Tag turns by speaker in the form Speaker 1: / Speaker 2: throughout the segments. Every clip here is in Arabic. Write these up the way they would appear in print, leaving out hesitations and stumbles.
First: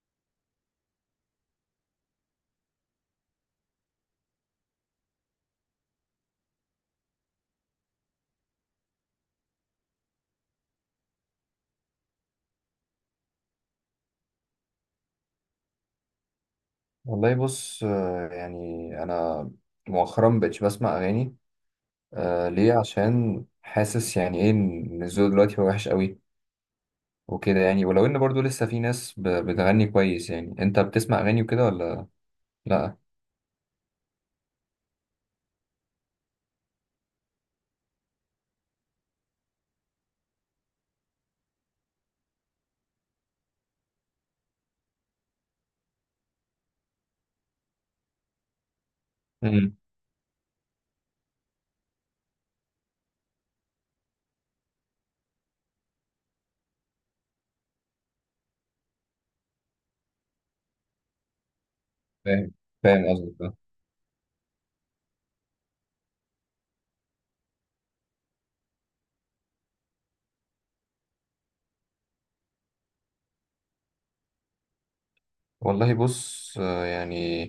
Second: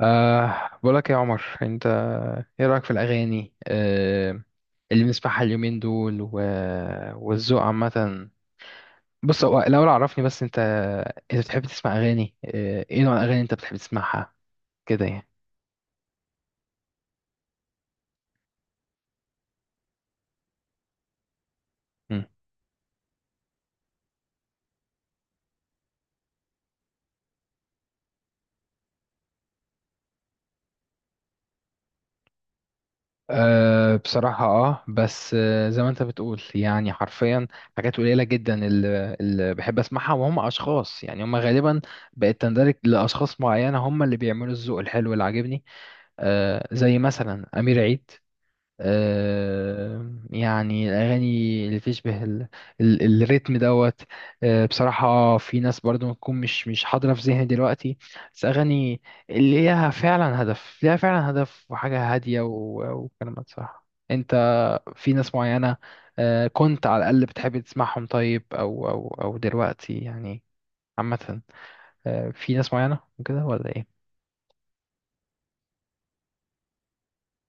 Speaker 1: بقولك يا عمر، انت ايه رأيك في الأغاني اللي بنسمعها اليومين دول والذوق عامة؟ بص، هو الأول عرفني، بس انت بتحب تسمع أغاني؟ ايه نوع الأغاني اللي انت بتحب تسمعها كده يعني؟
Speaker 2: والله بص يعني انا مؤخرا مبقتش بسمع اغاني.
Speaker 1: مم.
Speaker 2: ليه؟ عشان حاسس يعني ايه ان الذوق دلوقتي هو وحش قوي وكده يعني، ولو ان برضو لسه في ناس بتغني كويس. يعني انت بتسمع اغاني وكده ولا لا؟
Speaker 1: بصراحة بس، زي ما انت بتقول يعني حرفيا، حاجات قليلة جدا اللي بحب اسمعها، وهم اشخاص يعني، هم غالبا بقت تندرج لأشخاص معينة، هم اللي بيعملوا الذوق الحلو اللي عاجبني. زي مثلا أمير عيد.
Speaker 2: امم،
Speaker 1: يعني الأغاني اللي تشبه الريتم دوت. بصراحة في ناس برضو ممكن مش حاضرة في ذهني دلوقتي، بس أغاني اللي ليها فعلا هدف، ليها فعلا هدف، وحاجة هادية
Speaker 2: فاهم فاهم قصدك
Speaker 1: وكلمات
Speaker 2: آه.
Speaker 1: صح، أنت. في ناس معينة. كنت على الأقل بتحب تسمعهم؟ طيب، أو دلوقتي يعني عامة، في ناس معينة وكده، ولا إيه؟
Speaker 2: والله بص آه يعني،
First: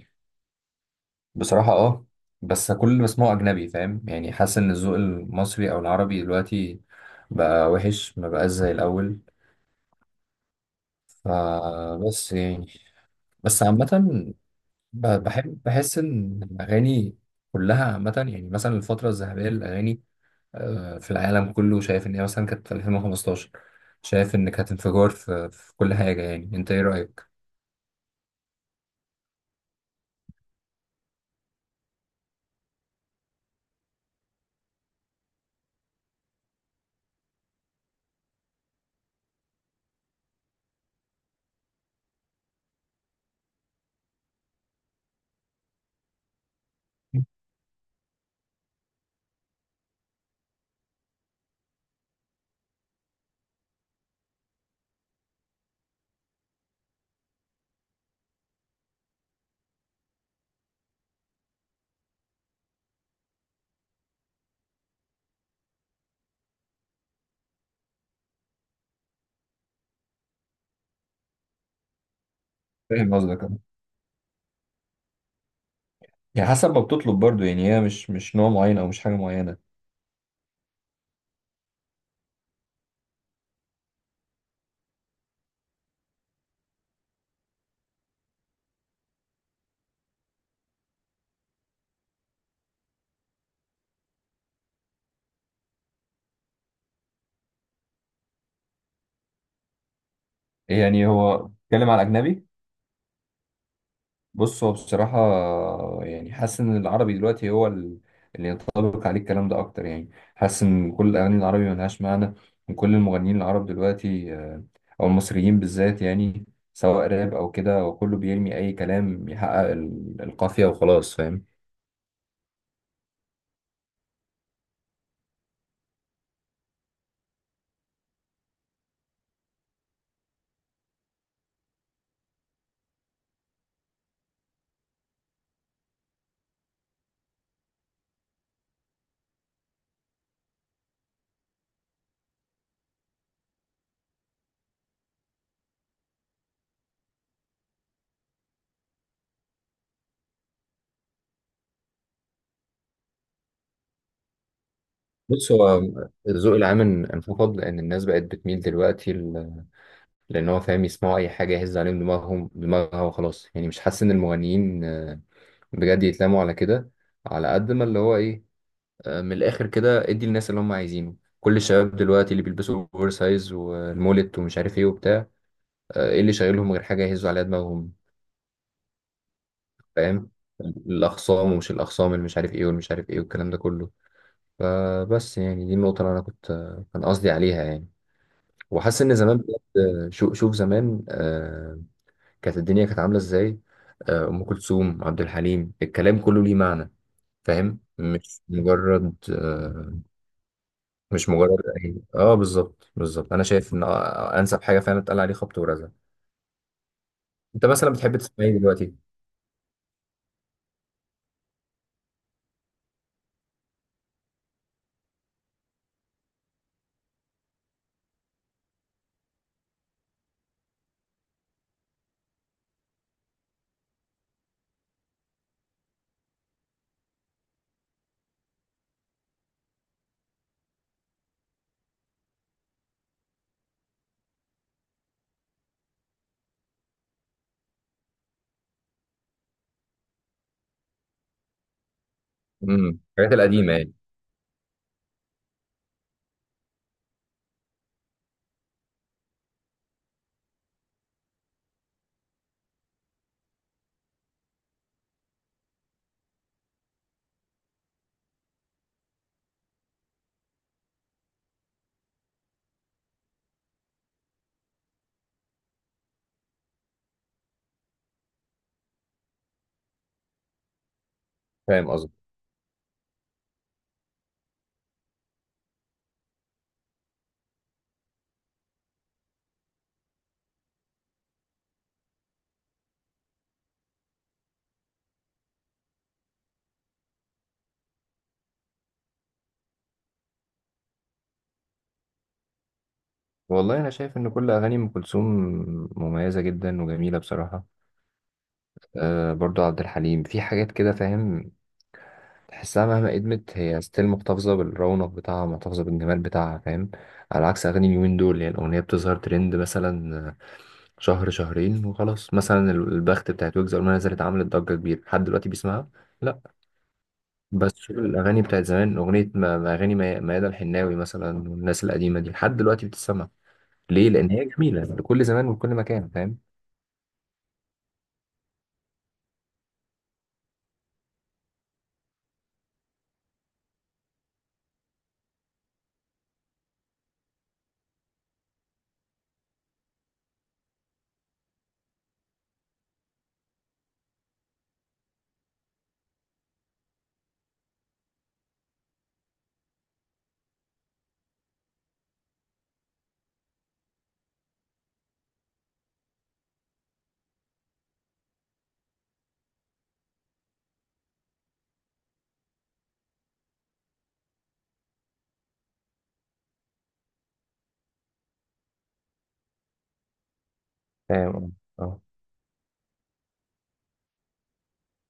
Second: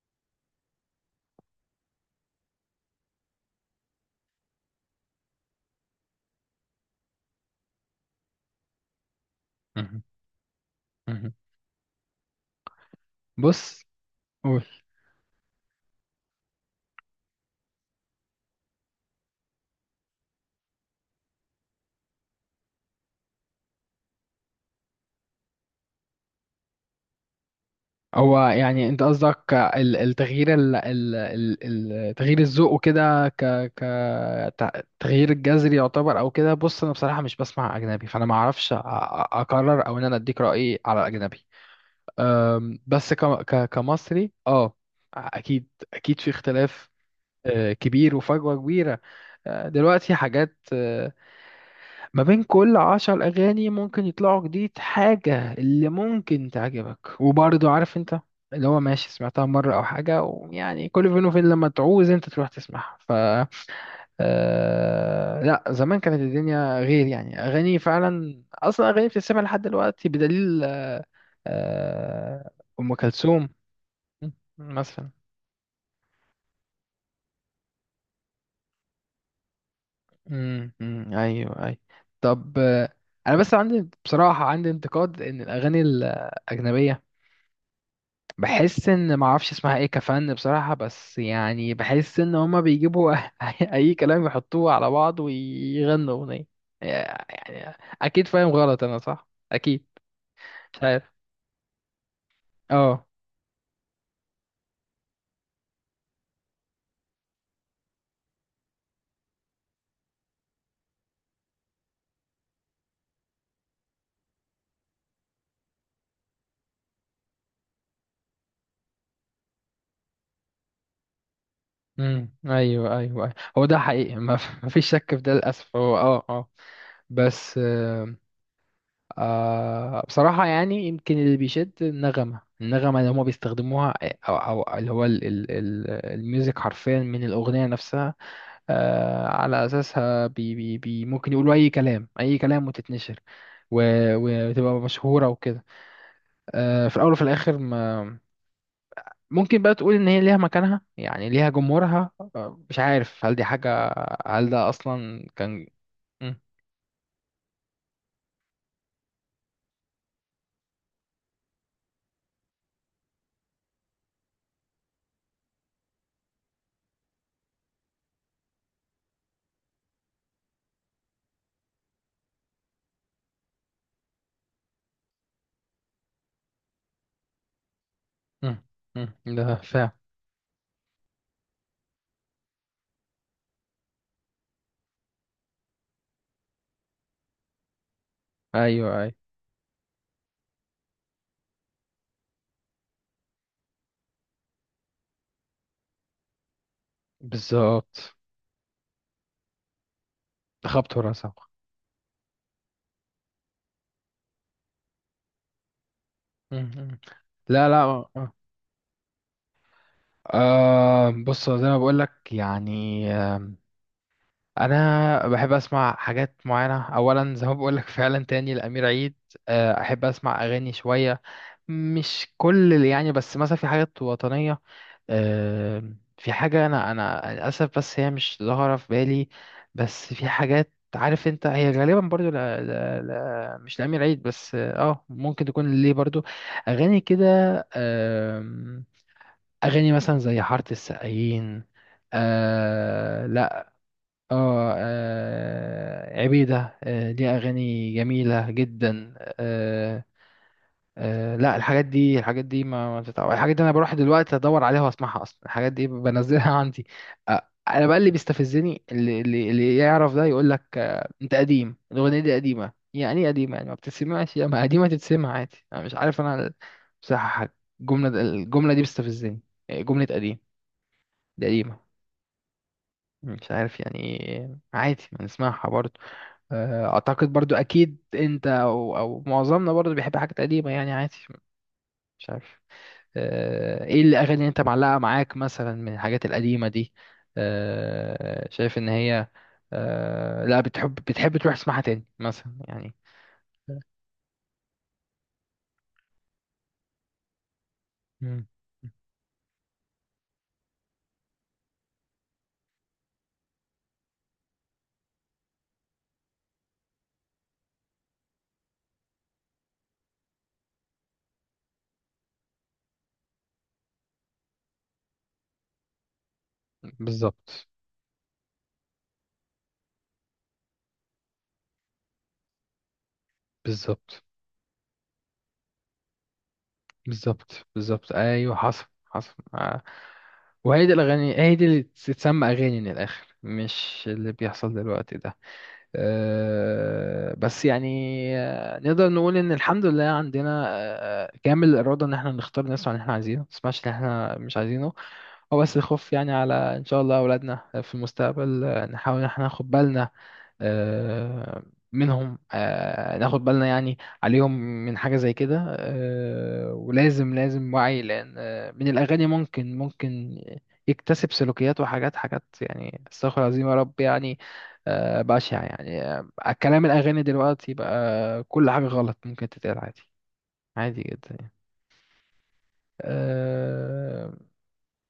Speaker 2: بصراحة اه، بس كل اللي بسمعه اجنبي. فاهم يعني؟ حاسس ان الذوق المصري او العربي دلوقتي بقى وحش، ما بقاش زي الاول.
Speaker 1: مهم. مهم.
Speaker 2: فبس يعني، بس
Speaker 1: بص،
Speaker 2: عامة
Speaker 1: قول.
Speaker 2: بحب، بحس ان الاغاني كلها عامه، يعني مثلا الفتره الذهبيه للاغاني في العالم كله، شايف ان هي مثلا كانت في 2015. شايف ان كانت انفجار في كل حاجه. يعني انت ايه رايك؟
Speaker 1: هو يعني انت قصدك ال- التغيير ال- ال- ال- ال- تغيير الذوق وكده، ك تغيير الجذري يعتبر او كده. بص انا بصراحه مش بسمع اجنبي، فانا ما اعرفش اقرر او ان انا اديك رايي على الاجنبي. بس ك ك كمصري، اكيد اكيد في اختلاف كبير، وفجوه كبيره. دلوقتي حاجات، ما بين كل 10 أغاني ممكن يطلعوا جديد حاجة اللي ممكن تعجبك. وبرضه عارف أنت، اللي هو ماشي سمعتها مرة أو حاجة، ويعني كل فين وفين لما تعوز أنت تروح تسمعها. لا، زمان كانت الدنيا غير يعني، أغاني فعلا، أصلا أغاني بتتسمع لحد دلوقتي، بدليل آه... أم
Speaker 2: فاهم قصدك
Speaker 1: كلثوم
Speaker 2: أه.
Speaker 1: مثلا.
Speaker 2: يعني حسب ما بتطلب برضو، يعني هي مش نوع معين او مش حاجه معينه.
Speaker 1: أمم، ايوه ايوه. طب، انا بس عندي بصراحه، عندي انتقاد ان الاغاني الاجنبيه، بحس ان معرفش اسمها ايه، كفن بصراحة، بس يعني بحس ان هما بيجيبوا اي كلام يحطوه على بعض ويغنوا اغنية يعني. اكيد فاهم غلط انا، صح؟ اكيد. مش
Speaker 2: يعني
Speaker 1: عارف.
Speaker 2: هو بتتكلم على اجنبي؟
Speaker 1: اه
Speaker 2: بص هو بصراحة، يعني حاسس إن العربي دلوقتي هو اللي ينطبق عليه الكلام ده أكتر. يعني حاسس إن كل الأغاني العربي ملهاش معنى، وكل المغنيين العرب دلوقتي أو المصريين بالذات، يعني سواء راب أو كده، وكله بيرمي أي كلام يحقق القافية وخلاص. فاهم؟
Speaker 1: امم، ايوه ايوه. أيوة. هو ده حقيقي، ما ما فيش شك في ده للاسف. هو بس، بصراحه يعني، يمكن اللي بيشد النغمه، النغمه اللي هما بيستخدموها، او اللي هو الميوزك حرفيا من الاغنيه نفسها. على اساسها بي بي بي ممكن يقولوا اي كلام، اي كلام، وتتنشر، وتبقى مشهوره وكده. في الاول وفي الاخر، ما ممكن بقى تقول ان هي ليها مكانها، يعني ليها جمهورها. مش عارف هل دي حاجه، هل ده اصلا
Speaker 2: بص
Speaker 1: كان.
Speaker 2: هو
Speaker 1: م-
Speaker 2: الذوق العام انفقد، لأن الناس بقت بتميل دلوقتي لأن هو فاهم يسمعوا أي حاجة يهز عليهم دماغها وخلاص. يعني مش حاسس إن المغنيين بجد يتلاموا على كده، على قد ما اللي هو ايه، من الاخر كده ادي الناس اللي هم عايزينه. كل الشباب دلوقتي اللي بيلبسوا اوفر سايز والمولت ومش عارف ايه وبتاع، ايه اللي شايلهم غير حاجه يهزوا عليها دماغهم؟
Speaker 1: م- ده فعلا.
Speaker 2: فاهم؟ الاخصام ومش الاخصام، اللي مش عارف ايه واللي مش عارف ايه، والكلام ده كله. فبس يعني دي النقطه اللي انا كنت كان قصدي عليها يعني.
Speaker 1: ايوه
Speaker 2: وحاسس
Speaker 1: ايوه،
Speaker 2: ان زمان بجد، آه، شوف زمان كانت الدنيا كانت عامله ازاي. آه، ام كلثوم، عبد الحليم، الكلام كله ليه معنى. فاهم؟
Speaker 1: بالظبط.
Speaker 2: مش مجرد
Speaker 1: تخبط ورا
Speaker 2: مش
Speaker 1: ساق.
Speaker 2: مجرد، اي اه بالظبط بالظبط. انا شايف ان انسب حاجه فعلا اتقال عليه خبط ورزع.
Speaker 1: م- م.
Speaker 2: انت
Speaker 1: لا لا،
Speaker 2: مثلا بتحب تسمع ايه دلوقتي؟
Speaker 1: بص، زي ما بقول لك يعني. انا بحب اسمع حاجات معينه، اولا زي ما بقول لك فعلا، تاني الامير عيد. احب اسمع اغاني شويه، مش كل اللي يعني، بس مثلا في حاجات وطنيه. آه، في حاجه انا للاسف بس هي مش ظاهره في بالي. بس في حاجات، عارف انت، هي غالبا برضو، لا لا لا، مش الامير عيد بس، ممكن تكون ليه برضو اغاني كده. آم، اغاني مثلا زي حاره السقايين.
Speaker 2: امم، الحاجات
Speaker 1: لا.
Speaker 2: القديمه يعني.
Speaker 1: اه عبيدة، ليها أغاني جميلة جدا. آه، لا، الحاجات دي، الحاجات دي ما بتتعب. الحاجات دي أنا بروح دلوقتي أدور عليها وأسمعها. أصلا الحاجات دي بنزلها عندي. أنا بقى اللي بيستفزني، اللي يعرف ده يقول لك، أنت قديم، الأغنية دي قديمة. يعني إيه قديمة؟ يعني ما بتتسمعش؟ يا ما قديمة تتسمع عادي. أنا مش عارف أنا بصراحة حاجة. الجملة دي بتستفزني، جملة قديم، دي قديمة.
Speaker 2: فاهم قصدي؟
Speaker 1: مش عارف يعني إيه. عادي، ما نسمعها برضه. اعتقد برضو اكيد انت او معظمنا برضو بيحب حاجات قديمه، يعني عادي. مش عارف. ايه الاغاني اللي انت معلقه معاك مثلا من الحاجات القديمه دي؟ شايف ان هي، لا، بتحب تروح تسمعها تاني مثلا يعني؟
Speaker 2: والله انا شايف ان كل اغاني ام كلثوم مميزه جدا وجميله بصراحه.
Speaker 1: مم.
Speaker 2: آه برضو عبد الحليم، في حاجات كده فاهم، تحسها مهما قدمت هي ستيل محتفظه بالرونق بتاعها، محتفظه بالجمال بتاعها. فاهم؟ على عكس اغاني اليومين دول، يعني الاغنيه بتظهر ترند مثلا شهر شهرين وخلاص. مثلا البخت بتاعت ويجز اول ما نزلت عملت ضجه كبيره، لحد دلوقتي بيسمعها. لا،
Speaker 1: بالظبط
Speaker 2: بس شوف الأغاني بتاعت زمان، أغنية ما ما أغاني ميادة الحناوي مثلا، والناس القديمة دي لحد دلوقتي بتتسمع. ليه؟
Speaker 1: بالظبط
Speaker 2: لأن هي جميلة لكل زمان ولكل مكان. فاهم؟
Speaker 1: بالظبط بالظبط، ايوه، حصل حصل، آه. وهي دي الاغاني، هي دي اللي تتسمى اغاني من الاخر، مش اللي بيحصل دلوقتي ده. بس يعني، نقدر نقول ان الحمد لله عندنا كامل الاراده ان احنا نختار الناس اللي احنا عايزينه، ما نسمعش اللي احنا مش عايزينه. هو بس الخوف يعني على ان شاء الله اولادنا في المستقبل، نحاول ان احنا ناخد بالنا آه، منهم، ناخد بالنا يعني عليهم من حاجة زي كده. ولازم لازم وعي، لأن من الأغاني ممكن، يكتسب سلوكيات وحاجات حاجات يعني، استغفر الله العظيم يا رب، يعني بشعة يعني. كلام الأغاني دلوقتي بقى كل حاجة غلط ممكن تتقال عادي، عادي جدا يعني.
Speaker 2: فاهم اه آه.
Speaker 1: آه،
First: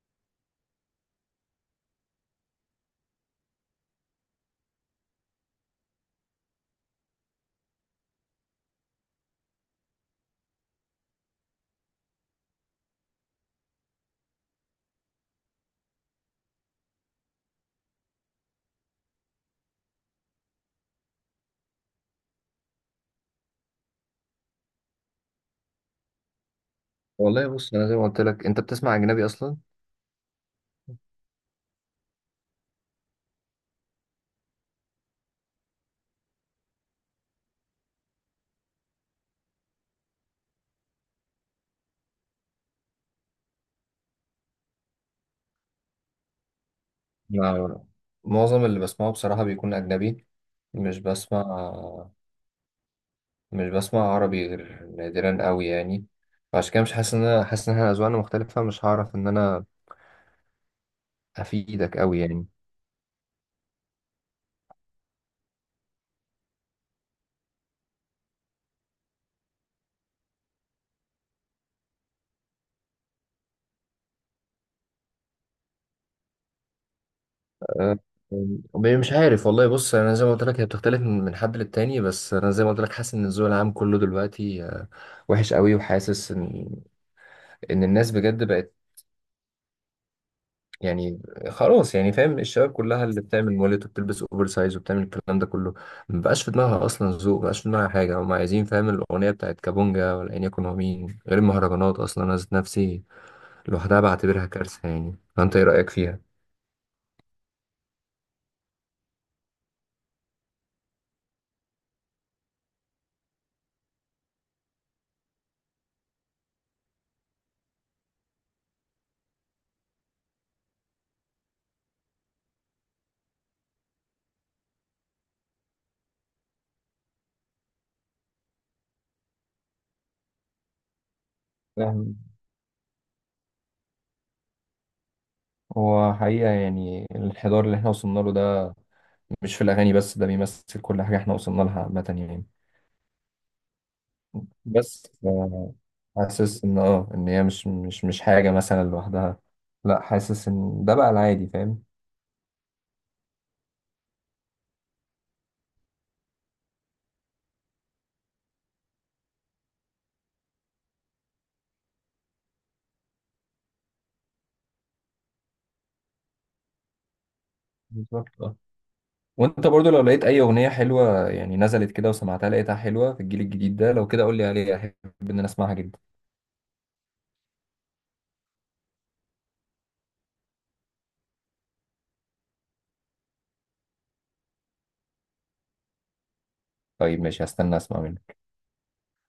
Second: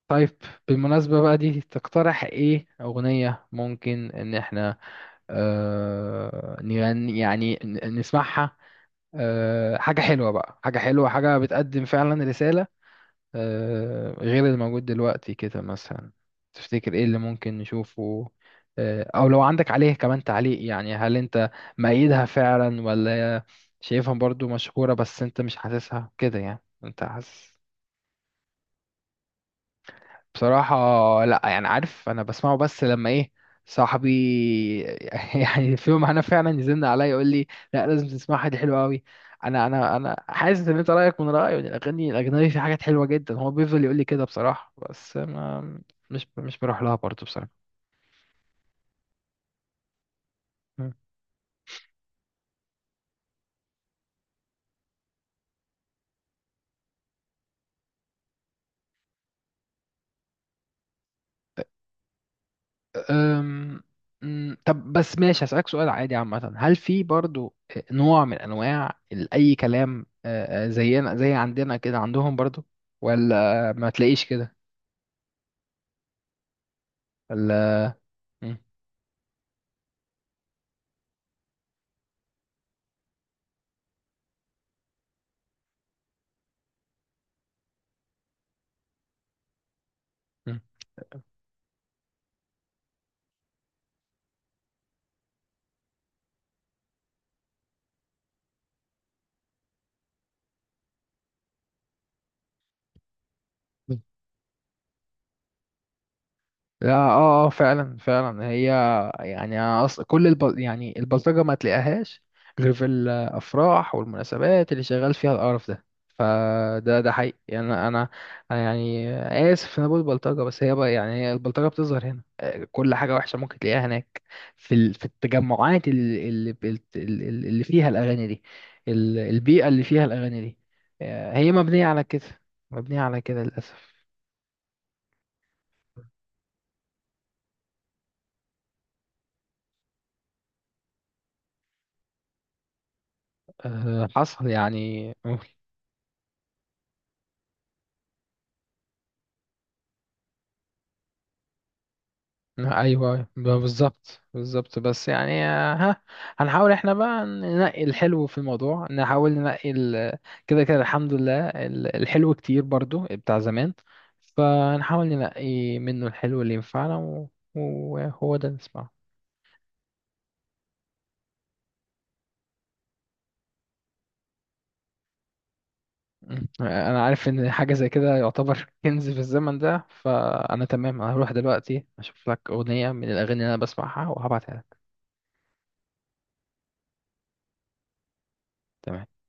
Speaker 1: طيب، بالمناسبة بقى، دي تقترح ايه أغنية ممكن إن احنا نغني يعني، نسمعها؟ حاجة حلوة بقى، حاجة حلوة، حاجة بتقدم فعلا رسالة، غير اللي موجود دلوقتي كده مثلا؟ تفتكر ايه اللي ممكن نشوفه؟ او لو عندك عليه كمان تعليق يعني، هل انت مأيدها فعلا، ولا شايفها برضو مشهورة بس انت مش حاسسها كده؟ يعني انت
Speaker 2: والله
Speaker 1: حاسس.
Speaker 2: بص، أنا زي ما قلت لك، أنت بتسمع أجنبي أصلا؟
Speaker 1: بصراحة لا، يعني عارف انا بسمعه، بس لما ايه، صاحبي يعني، في يوم انا فعلا يزن عليا، يقول لي لا لازم تسمعها دي حلوة قوي. انا حاسس ان انت رايك من رايي، وإن الاغاني الاجنبي في حاجات حلوة جدا. هو بيفضل يقول لي كده بصراحة، بس ما مش بروح لها برضه بصراحة.
Speaker 2: لا، معظم اللي بسمعه بصراحة بيكون أجنبي.
Speaker 1: مم.
Speaker 2: مش بسمع، مش بسمع عربي غير نادرا قوي يعني. فعشان كده مش حاسس إن أنا، حاسس إن إحنا أذواقنا مختلفة، مش هعرف إن أنا أفيدك قوي يعني.
Speaker 1: أم... طب، بس ماشي هسألك سؤال عادي عامة، هل في برضو نوع من أنواع أي كلام، زينا، زي عندنا كده عندهم برضو؟ ولا ما تلاقيش كده؟
Speaker 2: آه،
Speaker 1: مم.
Speaker 2: آه، مش عارف والله. بص انا زي ما قلت لك، هي بتختلف من من حد للتاني، بس انا زي ما قلت لك حاسس ان الذوق العام كله دلوقتي وحش قوي. وحاسس ان ان الناس بجد بقت،
Speaker 1: مم.
Speaker 2: يعني خلاص يعني فاهم، الشباب كلها اللي بتعمل مولد وبتلبس اوفر سايز وبتعمل الكلام ده كله، ما بقاش في دماغها اصلا ذوق، ما بقاش في دماغها حاجه هم عايزين. فاهم؟ الاغنيه بتاعت كابونجا، ولا ان يكون هو مين غير، المهرجانات اصلا انا ذات نفسي لوحدها بعتبرها كارثه يعني. فانت ايه رايك فيها؟
Speaker 1: لا، فعلا فعلا، هي يعني. أنا يعني البلطجة ما تلاقيهاش غير في الأفراح والمناسبات اللي شغال فيها القرف ده. فده حقيقي يعني. أنا يعني، آسف إن أنا بقول بلطجة، بس هي بقى يعني، هي البلطجة بتظهر هنا، كل حاجة وحشة ممكن تلاقيها هناك في التجمعات اللي اللي بت- اللي اللي فيها الأغاني دي، البيئة اللي فيها الأغاني دي، هي مبنية على
Speaker 2: فاهم،
Speaker 1: كده، مبنية على كده للأسف.
Speaker 2: هو حقيقة يعني الانحدار اللي احنا وصلنا له ده مش في الاغاني بس، ده بيمثل كل حاجه احنا وصلنا لها عامه يعني.
Speaker 1: حصل
Speaker 2: بس
Speaker 1: يعني.
Speaker 2: حاسس ان اه ان هي مش حاجه مثلا لوحدها، لا حاسس ان ده بقى العادي. فاهم؟
Speaker 1: ايوه، بالظبط بالظبط، بس يعني آه، ها هنحاول احنا بقى ننقي الحلو في الموضوع، نحاول ننقي كده كده الحمد لله الحلو كتير برضو بتاع زمان. فنحاول ننقي منه الحلو اللي ينفعنا وهو
Speaker 2: بالظبط
Speaker 1: ده
Speaker 2: اه.
Speaker 1: نسمعه.
Speaker 2: وانت برضو لو لقيت اي اغنيه حلوه، يعني نزلت كده وسمعتها لقيتها حلوه في الجيل الجديد ده، لو كده قول لي عليها، احب ان انا اسمعها جدا.
Speaker 1: مم. انا عارف ان حاجة زي كده يعتبر كنز في الزمن ده، فانا تمام، أنا هروح دلوقتي اشوف لك اغنية من الاغاني اللي انا بسمعها وهبعتها لك.
Speaker 2: طيب ماشي، هستنى اسمع منك.
Speaker 1: تمام.